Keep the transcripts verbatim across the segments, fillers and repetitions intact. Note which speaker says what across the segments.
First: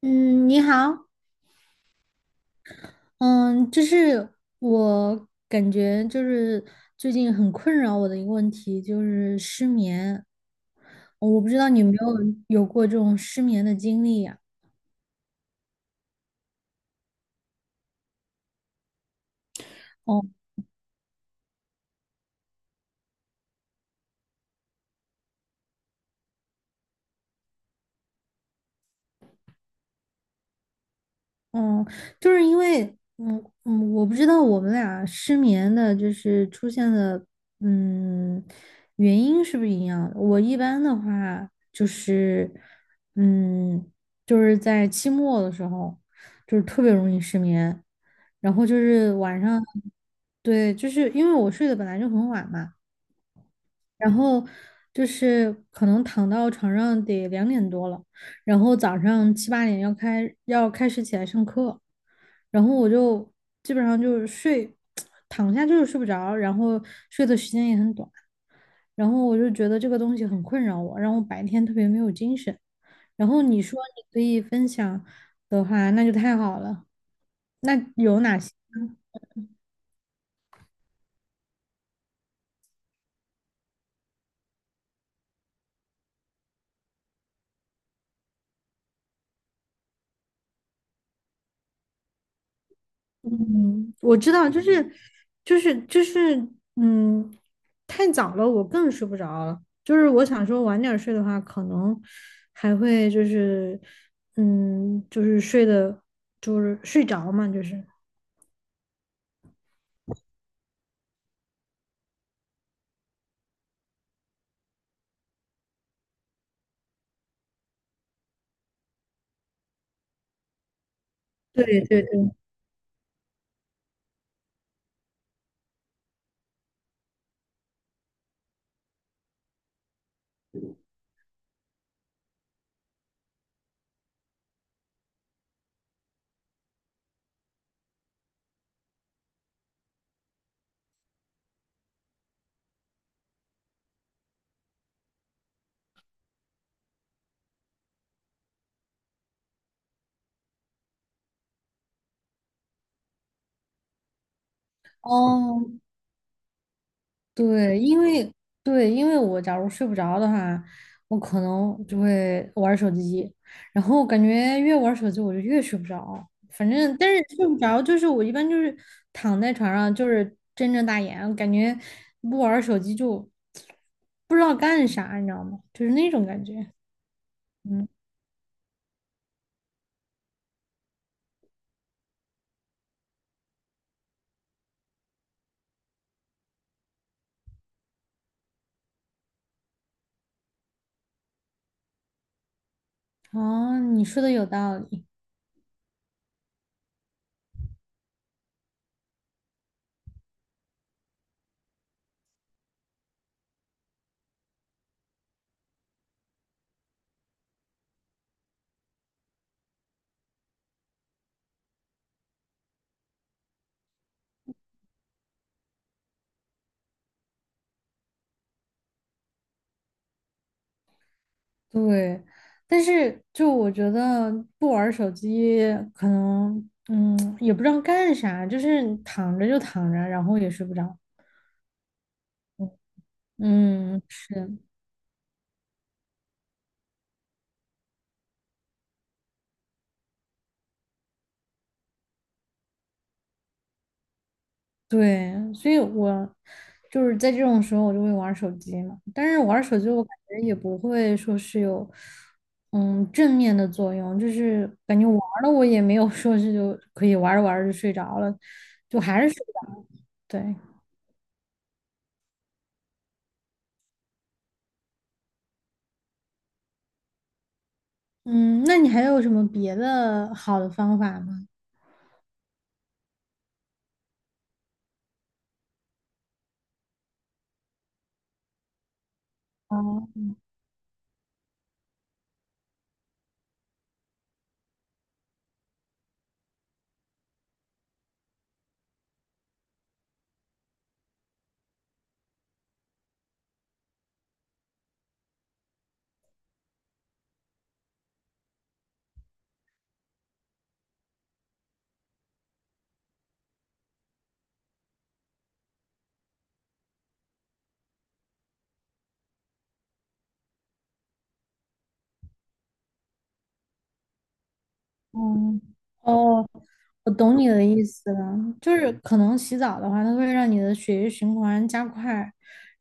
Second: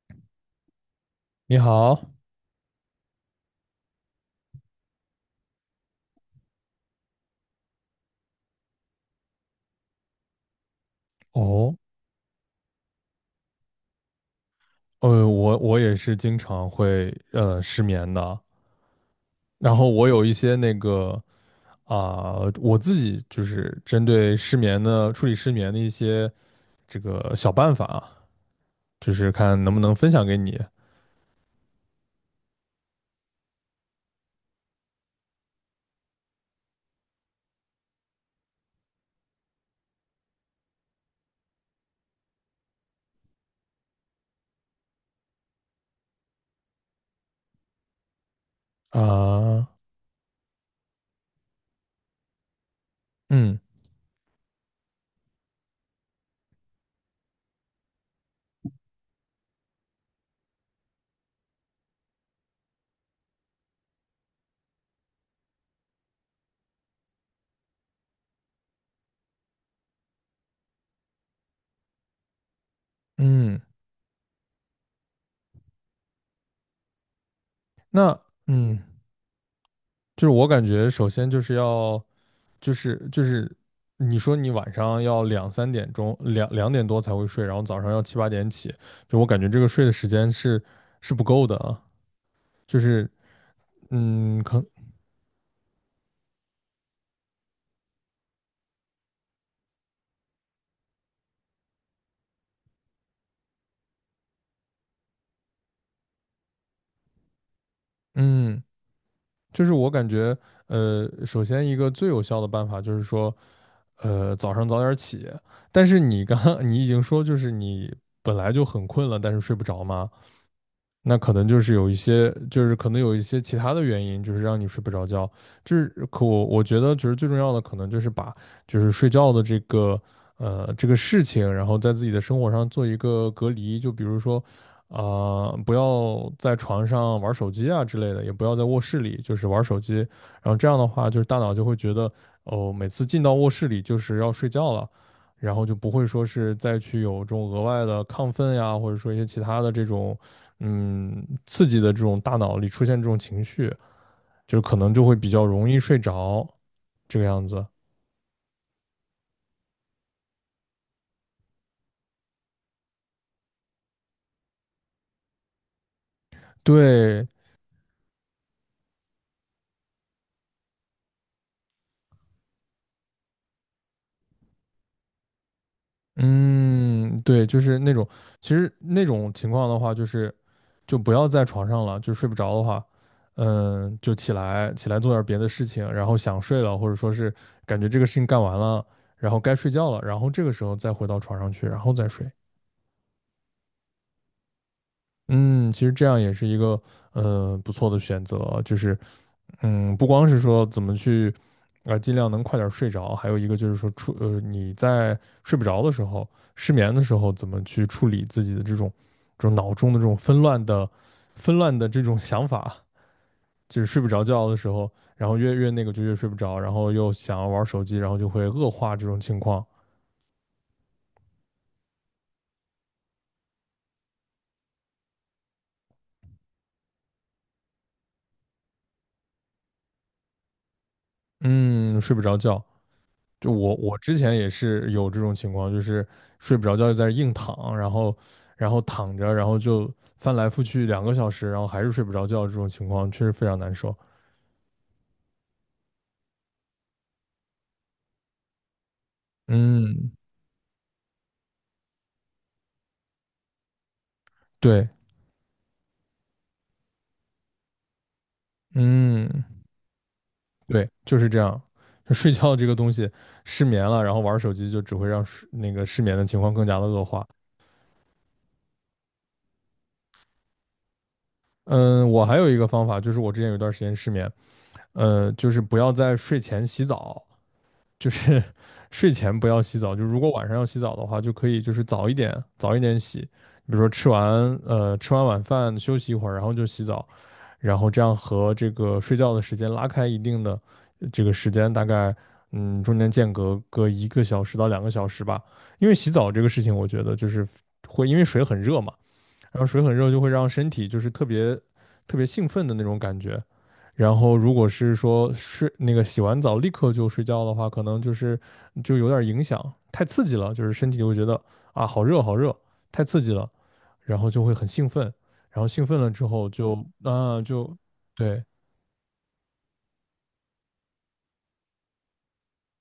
Speaker 1: 嗯，你好，
Speaker 2: 你好。
Speaker 1: 嗯，就是我感觉就是最近很困扰我的一个问题就是失眠，哦我不知道
Speaker 2: 哦，
Speaker 1: 你有没有有过这种失眠的经历呀？
Speaker 2: 呃，我我也是经常会呃失眠的。然后我有一些那个，啊、我自己就是针对失眠的，处理失眠的一些这个小办法啊，就是看能不能分享给你。
Speaker 1: 嗯，就是因为，嗯嗯，我不知道我们俩失眠的，就是出现的，嗯，原因是不是一样的？我一般的话就是，嗯，就是在期末的时候，就是特别容易失眠。然后就是晚上，
Speaker 2: 啊、
Speaker 1: 对，就是因为我睡得本来就很晚嘛，
Speaker 2: 嗯
Speaker 1: 然后就是可能躺到床上得两点多了，然后早上七八点要开要开始起来上课，然后我就基本上就是睡，躺下就是睡不着，然后睡的时间也很短，然后我就觉得这个东西很困扰我，让我白天特别没有精神。然后
Speaker 2: 嗯，
Speaker 1: 你说你可以分享的话，那就太好了。那
Speaker 2: 那
Speaker 1: 有哪些？
Speaker 2: 嗯。就是我感觉，首先就是要，就是就是你说你晚上要两三点钟，两两点多才会睡，然后早上要七八点起，就我感觉这个睡的时间是是不够的啊。就是
Speaker 1: 嗯，我知
Speaker 2: 嗯，
Speaker 1: 道，就
Speaker 2: 可
Speaker 1: 是就是就是，嗯，太早了，我更睡不着了。就是我想说晚点儿睡的话，可能还会就是，嗯，就是睡的，就是睡着嘛，就是。
Speaker 2: 嗯，就是我感觉，呃，首先一个最有效的办法就是说，呃，早上早点起。但是你刚 你已经说，就是你本来就很困了，但是睡不着吗？那可能就
Speaker 1: 对
Speaker 2: 是有一
Speaker 1: 对
Speaker 2: 些，
Speaker 1: 对。
Speaker 2: 就是可能有一些其他的原因，就是让你睡不着觉。就是可我我觉得，就是最重要的，可能就是把就是睡觉的这个，呃这个事情，然后在自己的生活上做一个隔离。就比如说，啊、不要在床上玩手机啊之类的，也不要在卧室里就是玩手机。然后这样的话，就是大脑就会觉得，哦，每次进到卧室里就是要睡觉了。然后就不会说是再去有这种额外的亢奋呀，或者说一些其他的这种嗯刺激的这种大脑里出现这种情绪，就可能就会比较
Speaker 1: 哦，
Speaker 2: 容易睡着，这个样子。
Speaker 1: 对，因为对，因为我假如睡不着的话，我可能就会玩儿手机，然后感觉越玩儿手机我就越睡不着。反正，但是
Speaker 2: 对，
Speaker 1: 睡不着就是我一般就是躺在床上就是睁着大眼，感觉不玩儿手机就不知道干啥，你知道吗？就是那种感觉。
Speaker 2: 嗯，对，就是
Speaker 1: 嗯，
Speaker 2: 那种。其实那种情况的话，就是就不要在床上了，就睡不着的话，嗯，就起来起来做点别的事情，然后想睡了，或者说是感觉这个事情干完了，然后该睡觉了，然后这个时候再回到床上去，然后再睡。
Speaker 1: 哦，你说的有道理。
Speaker 2: 嗯，其实这样也是一个呃不错的选择。就是嗯，不光是说怎么去，呃，尽量能快点儿睡着，还有一个就是说处，呃，你在睡不着的时候、失眠的时候，怎么去处理自己的这种、这种脑中的这种纷乱的、纷乱的这种想法，就是睡不着觉的时候，然后越越那个就越睡不着，然后又想要玩手机，然后就会恶化这种情况。
Speaker 1: 对，但是就我觉得不玩儿手机，可能嗯也不知道干啥，就是躺着就躺着，然后也睡不着。
Speaker 2: 嗯，睡不着觉，就我我
Speaker 1: 嗯，
Speaker 2: 之前也
Speaker 1: 是，
Speaker 2: 是有这种情况，就是睡不着觉就在那儿硬躺，然后然后躺着，然后就翻来覆去两个小时，然后还是睡不着觉，这种情况确实非常难受。
Speaker 1: 对，所以我就是在这种时候我就会玩儿手机嘛，但是玩儿手机我
Speaker 2: 嗯，
Speaker 1: 感觉也不会说是有嗯正面的作用，就是
Speaker 2: 对，
Speaker 1: 感觉玩儿了我也没有说是就可以玩儿着玩儿着就睡着了，就还是睡
Speaker 2: 嗯，
Speaker 1: 不着。对，
Speaker 2: 对，就是这样。就睡觉这个东西，失眠了，然后玩手机就只会让睡那个失眠的情况更加的恶化。
Speaker 1: 嗯，那你还有什么别的好的方法吗？
Speaker 2: 嗯，我还有一个方法，就是我之前有一段时间失眠，呃，就是不要在睡前洗澡，就是 睡前不要洗澡，就
Speaker 1: 哦，
Speaker 2: 如果晚上要洗澡的话，就可以就是早一点，早一点洗。比如说吃完呃吃完晚饭休息一会儿，然后就洗澡，然后这样和这个睡觉的时间拉开一定的，呃这个时间，大概嗯中间间隔个一个小时到两个小时吧。因为洗澡这个事情，我觉得就是会因为水很热嘛，然后水很热就会让身体就是特别特别兴奋的那种感觉。然后如果是说睡那个洗完澡立刻就睡觉的话，可能就是就有点影响，太刺激了，就是身体就会觉得啊好热好热，太刺激了，然后就会很兴奋，
Speaker 1: 嗯，
Speaker 2: 然后兴奋了之
Speaker 1: 哦，
Speaker 2: 后就
Speaker 1: 我懂
Speaker 2: 啊
Speaker 1: 你的
Speaker 2: 就
Speaker 1: 意思了，
Speaker 2: 对。
Speaker 1: 就是可能洗澡的话，它会让你的血液循环加快，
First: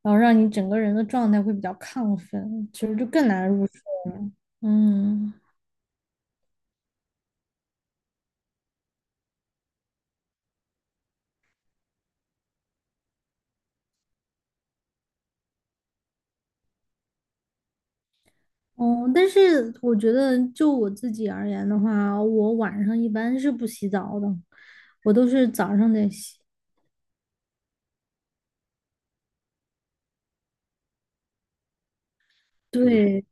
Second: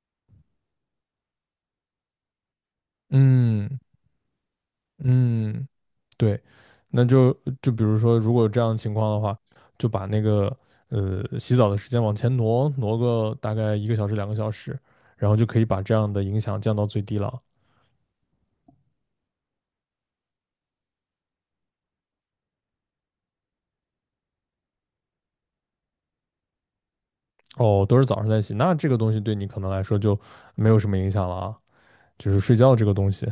Speaker 1: 然后让你整个人的状态会比较亢奋，其实就更难入
Speaker 2: 嗯
Speaker 1: 睡。嗯，
Speaker 2: 嗯。对，那就就比如说，如果有这样的情况的话，就把那个呃洗澡的时间往前挪，挪个大概一个小时、两个小时，然后就可以把这样的影响降到最低了。
Speaker 1: 哦，但是我觉得就我自己而言的话，我晚上一般是不洗澡的，我都是早上得洗。
Speaker 2: 哦，都是早上在洗，那这个东西对你可能来说就没有什么影响了啊。就是睡觉这个东
Speaker 1: 对，
Speaker 2: 西，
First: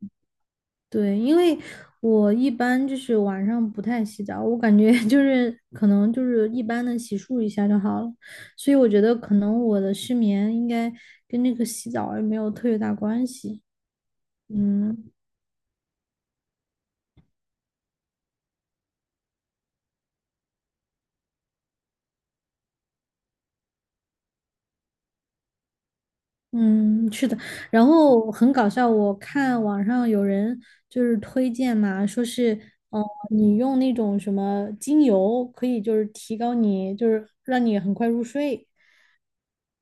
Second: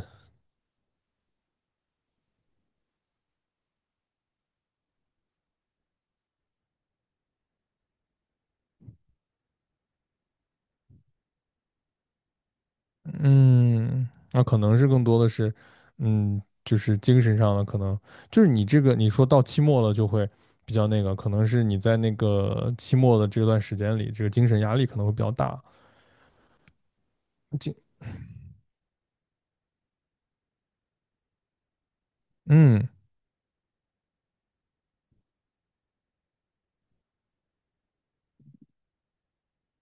Speaker 1: 对，因为我一般就是晚上不太洗澡，我感觉 就是可能就是一般的洗漱一下就好了，所以我觉得可能我的失眠应该跟那个洗澡也没有特别大关系。
Speaker 2: 嗯，那可能是更
Speaker 1: 嗯
Speaker 2: 多的是，嗯，就是精神上的，可能就是你这个你说到期末了就会比较那个，可能是你在那个期末的这段时间里，这个精神压力可能会比较大。
Speaker 1: 嗯，是的。
Speaker 2: 就
Speaker 1: 然后很搞笑，我看网上有人就是推荐嘛，说是
Speaker 2: 嗯
Speaker 1: 哦、呃你用那种什么精油可以就是提高你，就是让你很快入睡。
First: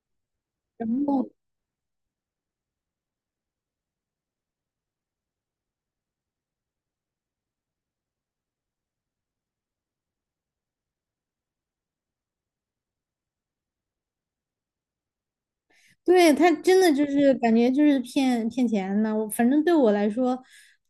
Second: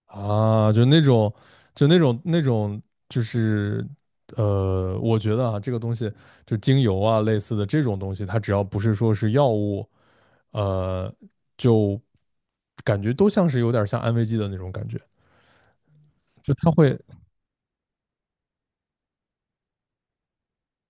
Speaker 2: 啊，就
Speaker 1: 然
Speaker 2: 那
Speaker 1: 后
Speaker 2: 种，就那种那种，就是呃，我觉得啊，这个东西就精油啊类似的这种东西，它只要不是说是药物，呃，就感觉都像是有点像安慰剂的那种感觉，
Speaker 1: 对，他
Speaker 2: 就它
Speaker 1: 真的
Speaker 2: 会
Speaker 1: 就是感觉就是骗骗钱的，我反正对我来说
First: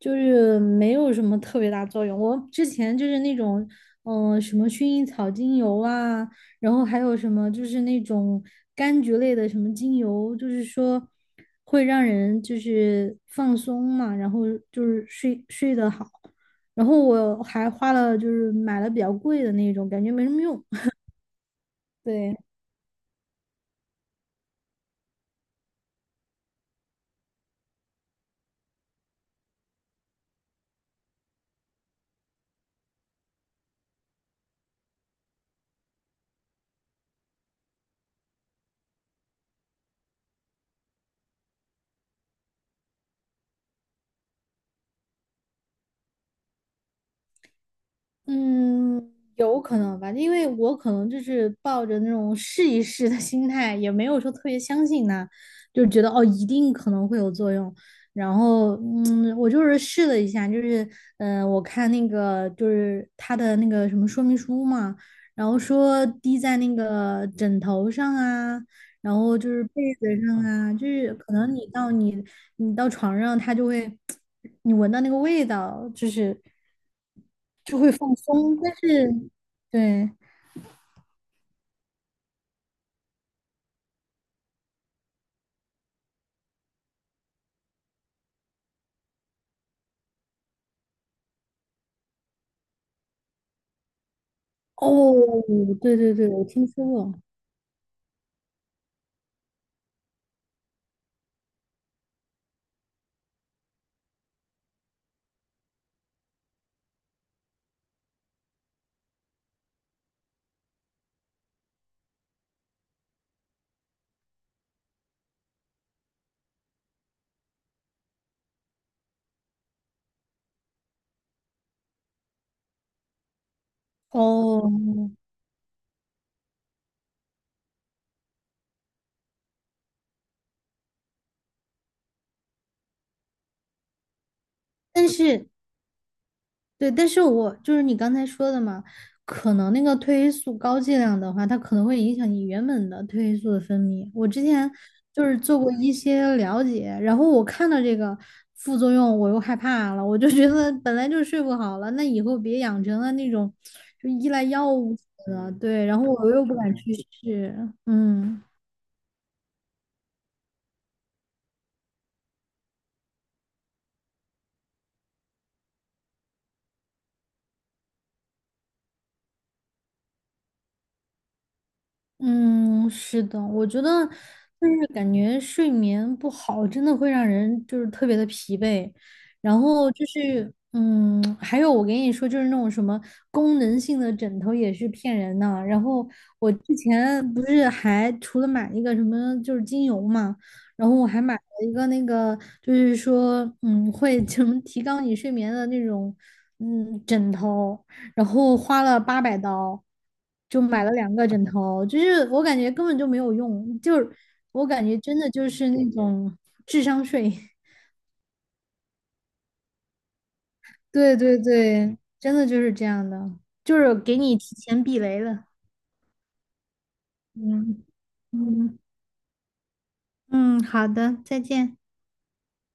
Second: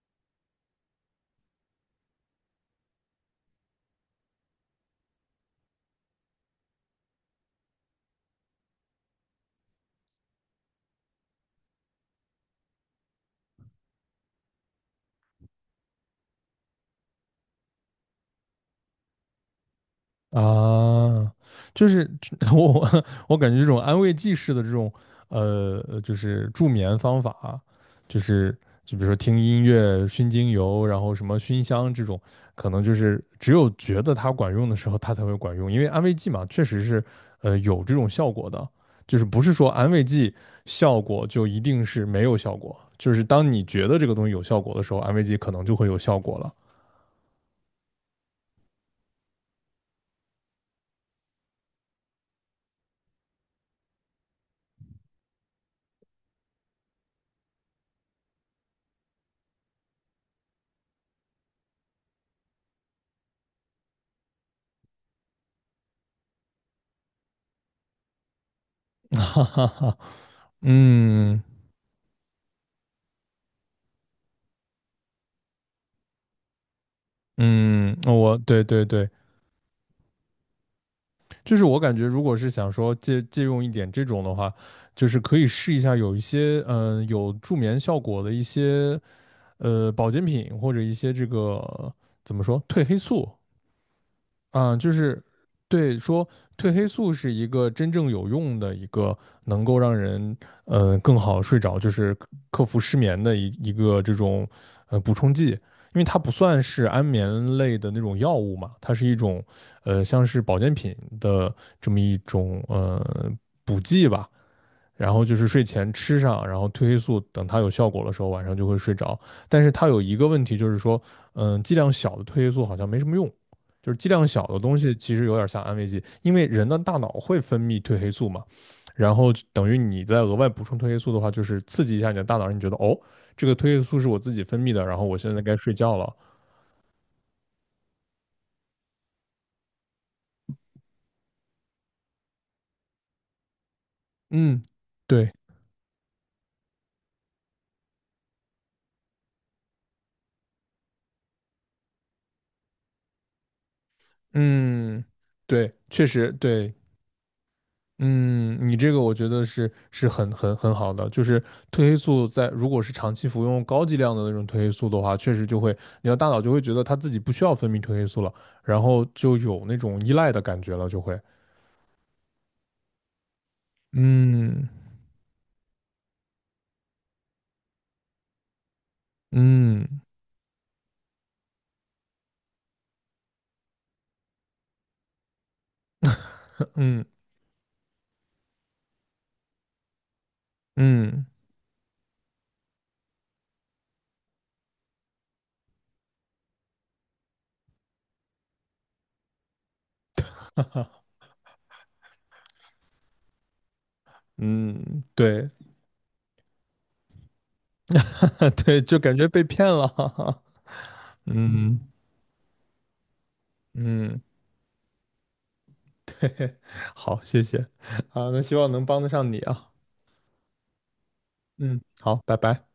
Speaker 1: 就是没有什么特别大作用。我之前就是那种嗯、呃什么薰衣草精油啊，然后还有什么就是那种柑橘类的什么精油，就是说会让人就是放松嘛，然后就是睡睡得好。然后我还花了就是买了比较贵的那种，感觉没什么用。
Speaker 2: 啊，就 是
Speaker 1: 对。
Speaker 2: 我我感觉这种安慰剂式的这种，呃，呃就是助眠方法，就是就比如说听音乐、熏精油，然后什么熏香这种，可能就是只有觉得它管用的时候，它才会管用。因为安慰剂嘛，确实是呃有这种效果的，就是不是说安慰剂效果就一定是没有效果，就是当你觉得这个东西有效果的时候，安慰剂可能就会有效果了。
Speaker 1: 嗯，有可能吧，因为我可能就是抱着那种试一试的心态，也没有说特别相信它，就觉得哦，一定可能会有作用。然后，嗯，我就是试了一下，就是，嗯、我看那个就是它的那个什么说明书嘛，然后说滴在那个枕头上啊，然 后
Speaker 2: 哈
Speaker 1: 就是
Speaker 2: 哈
Speaker 1: 被
Speaker 2: 哈。
Speaker 1: 子上啊，就是可
Speaker 2: 嗯。
Speaker 1: 能你到你你到床上，它就会 你闻到那个味道，就是。就会
Speaker 2: 嗯，
Speaker 1: 放
Speaker 2: 我
Speaker 1: 松。
Speaker 2: 对
Speaker 1: 但
Speaker 2: 对对，
Speaker 1: 是，对，
Speaker 2: 就是我感觉，如果是想说借借用一点这种的话，就是可以试一下有一些嗯、呃有助眠效果的一些呃保健品，或者一些这个怎么说褪黑素，嗯，就
Speaker 1: 哦，
Speaker 2: 是
Speaker 1: 对
Speaker 2: 对
Speaker 1: 对
Speaker 2: 说
Speaker 1: 对，我听
Speaker 2: 褪
Speaker 1: 说
Speaker 2: 黑素
Speaker 1: 过。
Speaker 2: 是一个真正有用的一个，能够让人呃更好睡着，就是克服失眠的一一个这种呃补充剂，因为它不算是安眠类的那种药物嘛，它是一种呃像是保健品的这么一种呃补剂吧。然后就是睡前吃上，然后褪黑素等它有效果的时候，晚上就会睡着。但是它有一个问题，就是说，嗯，剂量小的褪黑素好像没什么用，就是剂量小的
Speaker 1: 哦，
Speaker 2: 东西其实有点像安慰剂，因为人的大脑会分泌褪黑素嘛，然后等于你再额外补充褪黑素的话，就是刺激一下你的大脑，让你觉得哦，这个褪黑素是我自己分泌的，然后
Speaker 1: 但
Speaker 2: 我现在
Speaker 1: 是
Speaker 2: 该睡觉了。
Speaker 1: 对，但是我就是你刚才说的嘛，可能那个褪黑素高剂量的话，它可能会影响你原本的褪黑素的分泌。我之
Speaker 2: 嗯，
Speaker 1: 前就
Speaker 2: 对，
Speaker 1: 是做过一些了解，然后我看到这个副作用，我又害怕了，我就觉得本来就睡不好了，那以后别养成了那种就依赖药物
Speaker 2: 嗯，
Speaker 1: 的，
Speaker 2: 对，
Speaker 1: 对，然后
Speaker 2: 确
Speaker 1: 我
Speaker 2: 实
Speaker 1: 又不
Speaker 2: 对。
Speaker 1: 敢去试，嗯。
Speaker 2: 嗯，你这个我觉得是是很很很好的，就是褪黑素，在如果是长期服用高剂量的那种褪黑素的话，确实就会你的大脑就会觉得它自己不需要分泌褪黑素了，然后就有那种依赖的感觉了，就会，
Speaker 1: 嗯，是的，我觉得就
Speaker 2: 嗯
Speaker 1: 是感觉睡眠不好，真的会让人就是特别的疲惫。然后
Speaker 2: 嗯
Speaker 1: 就是，嗯，还有我跟你说，就是那种什么功能性的枕头也是骗人的。然后我之
Speaker 2: 嗯
Speaker 1: 前不是还除了买一个什么就是精油嘛，然后我还
Speaker 2: 嗯。
Speaker 1: 买了一个那个就是说，嗯，会 什么提高你睡眠的那种，嗯，枕头。然后花了八百刀，就
Speaker 2: 哈
Speaker 1: 买
Speaker 2: 哈。
Speaker 1: 了两个枕头，就是我感觉根本就没有用，就是我感觉
Speaker 2: 嗯，
Speaker 1: 真的
Speaker 2: 对
Speaker 1: 就是那种智商税。
Speaker 2: 对，就感觉被骗了。哈哈。
Speaker 1: 对对
Speaker 2: 嗯
Speaker 1: 对，真的就是这样的，就是给
Speaker 2: 嗯。
Speaker 1: 你提前避雷了。
Speaker 2: 好，谢谢，
Speaker 1: 嗯
Speaker 2: 啊，那希望
Speaker 1: 嗯
Speaker 2: 能帮得上你啊。
Speaker 1: 嗯，好的，再见。
Speaker 2: 嗯，好，拜拜。